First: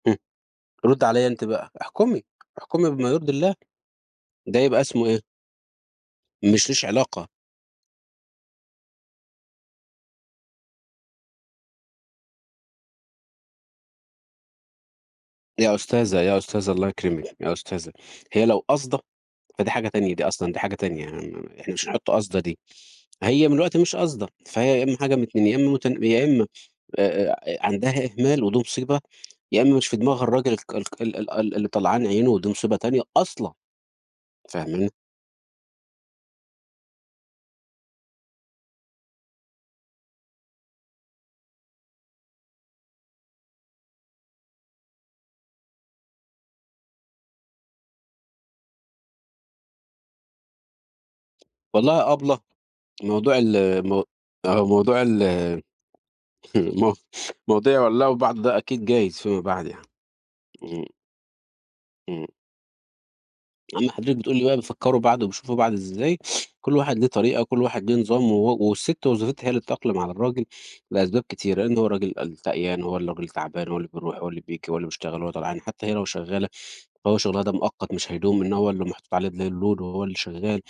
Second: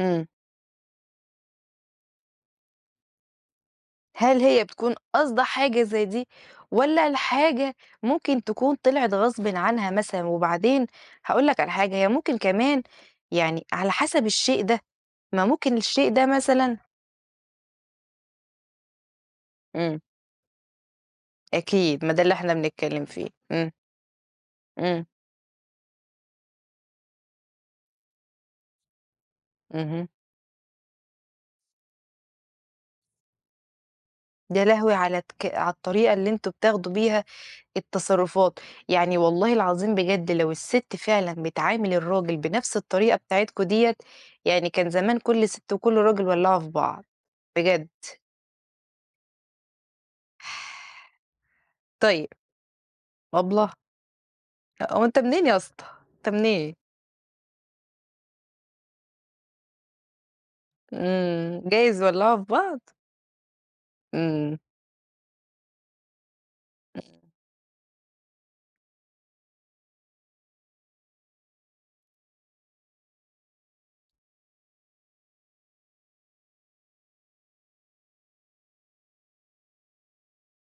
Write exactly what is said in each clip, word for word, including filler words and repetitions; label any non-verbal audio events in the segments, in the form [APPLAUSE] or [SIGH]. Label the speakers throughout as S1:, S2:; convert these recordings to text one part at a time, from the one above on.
S1: إمم.
S2: رُدي عليَّ أنتِ بقى، احكمي احكمي بما يرضي الله،
S1: هل
S2: ده
S1: هي
S2: يبقى
S1: بتكون
S2: اسمه إيه؟
S1: قاصدة حاجة زي دي؟
S2: مش ليش
S1: والّا
S2: علاقة.
S1: الحاجة ممكن تكون طلعت غصبٍ عنها مثلًا؟ وبعدين هاقول لك على حاجة، هي ممكن كمان يعني على حسب الشيء ده، ما
S2: يا
S1: ممكن الشيء
S2: أستاذة،
S1: ده
S2: يا أستاذة،
S1: مثلًا
S2: الله يكرمِك، يا أستاذة، هي لو قاصدة فدي حاجة
S1: إمم.
S2: تانية دي أصلًا دي حاجة تانية، يعني م إحنا مش
S1: أكيد،
S2: هنحط
S1: ما ده اللي
S2: قاصدة
S1: إحنا
S2: دي،
S1: بنتكلّم فيه،
S2: هي من
S1: إمم.
S2: الوقت مش قاصدة، فهي يا إمّا
S1: إمم.
S2: حاجة من اتنين يا إمّا مت يا إمّا آآ آآ آآ عندها إهمال ودي مصيبة، يا إمّا مش في
S1: اهم.
S2: دماغها الراجل الك الك ال ال ال اللي طلعان عينه ودي مصيبة تانية أصلًا.
S1: يا
S2: فاهماني؟
S1: لهوي على الك على الطريقة اللي أنتم بتاخدوا بيها التصرفات! يعني والله العظيم بجد لو الست فعلًا بتعامل الراجل بنفْس الطريقة بتاعتكم ديّة، يعني كان زمان كلّ ست وكلّ راجل ولعوا في بعض، بجد.
S2: والله يا
S1: طيب،
S2: أبلة موضوع
S1: أبلة!
S2: ال مو موضوع
S1: هو أنت
S2: ال
S1: منين يا اسطا؟ أنت منين؟
S2: [CHUCKLES] مو موضوع يولعوا في بعض ده أكيد جايز فيما بعد يعني. إمم.
S1: امم، جايز
S2: إمم.
S1: يولّعوا في بعض؟
S2: أمّا حضرتِك بتقولي بقى
S1: إمم.
S2: بيفكّروا بعض وبيشوفوا بعض إزاي، [SNIFFS] كلّ واحد ليه طريقة و كلّ واحد ليه نظام و والست وظيفتها هي اللي تتأقلم على الراجل، لأسباب كتيرة، لإن هو الراجل الشقيان هو الراجل تعبان، هو اللي بيروح هو اللي بييجي هواللي بيشتغل، هو طلعان، حتّى هي لو شغالة، فهو شغلها ده مؤقت مش هيدوم، إنما هو اللي محطوط عليه ال الload وهو اللي شغال،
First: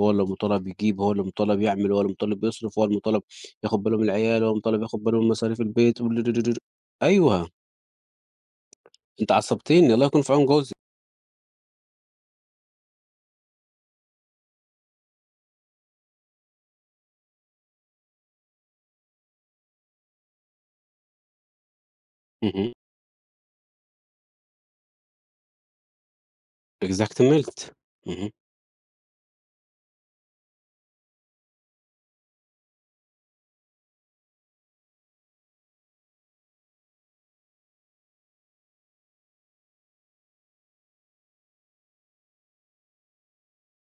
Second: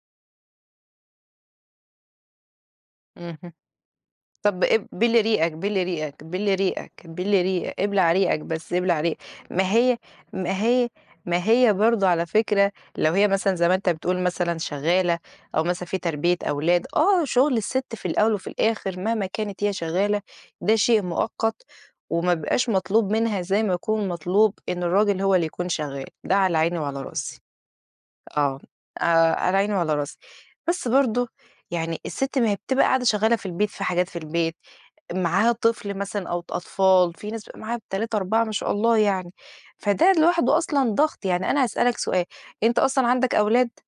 S2: هو اللي مُطالب يجيب هو اللي مُطالب يعمل، هو اللي مُطالب يصرف هو المُطالب
S1: اهم،
S2: ياخُد باله من العيال، هو
S1: طب
S2: المُطالب
S1: إب
S2: ياخد باله
S1: بِل
S2: من
S1: ريقك،
S2: مصاريف
S1: بِل
S2: البيت، ود
S1: ريقك،
S2: د د
S1: بِل
S2: د
S1: ريقك، بِل
S2: أيوه.
S1: ريق إبلع ريقك بس، إبلع ريق
S2: أنتِ
S1: ما
S2: عصّبتيني،
S1: هي
S2: الله يكون في عون
S1: ما
S2: جوزِك.
S1: هي ما هي برضه على فكرة، لو هي مثلًا زي ما أنت بتقول مثلًا شغالة، أو مثلًا في تربية أولاد، آه شغل الست في الأول وفي الآخر مهما كانت هي شغالة، ده شيء مؤقت وما بيبقاش
S2: اهم.
S1: مطلوب منها زي ما يكون مطلوب إن الراجل هو اللي يكون شغال، ده على عيني وعلى راسي،
S2: Exactmelt Exactly اهم.
S1: آه، آآ على عيني وعلى راسي، بس برضه يعني الست ما هي بتبقى قاعدة شغالة في البيت في حاجات في البيت، معاها طفل مثلًا أو ط أطفال، في ناس بيبقى معاها تلاتة أربعة ما شاء الله يعني، فده لوحده أصلًا ضغط، يعني أنا هاسألك سؤال، أنت أصلًا عندك أولاد؟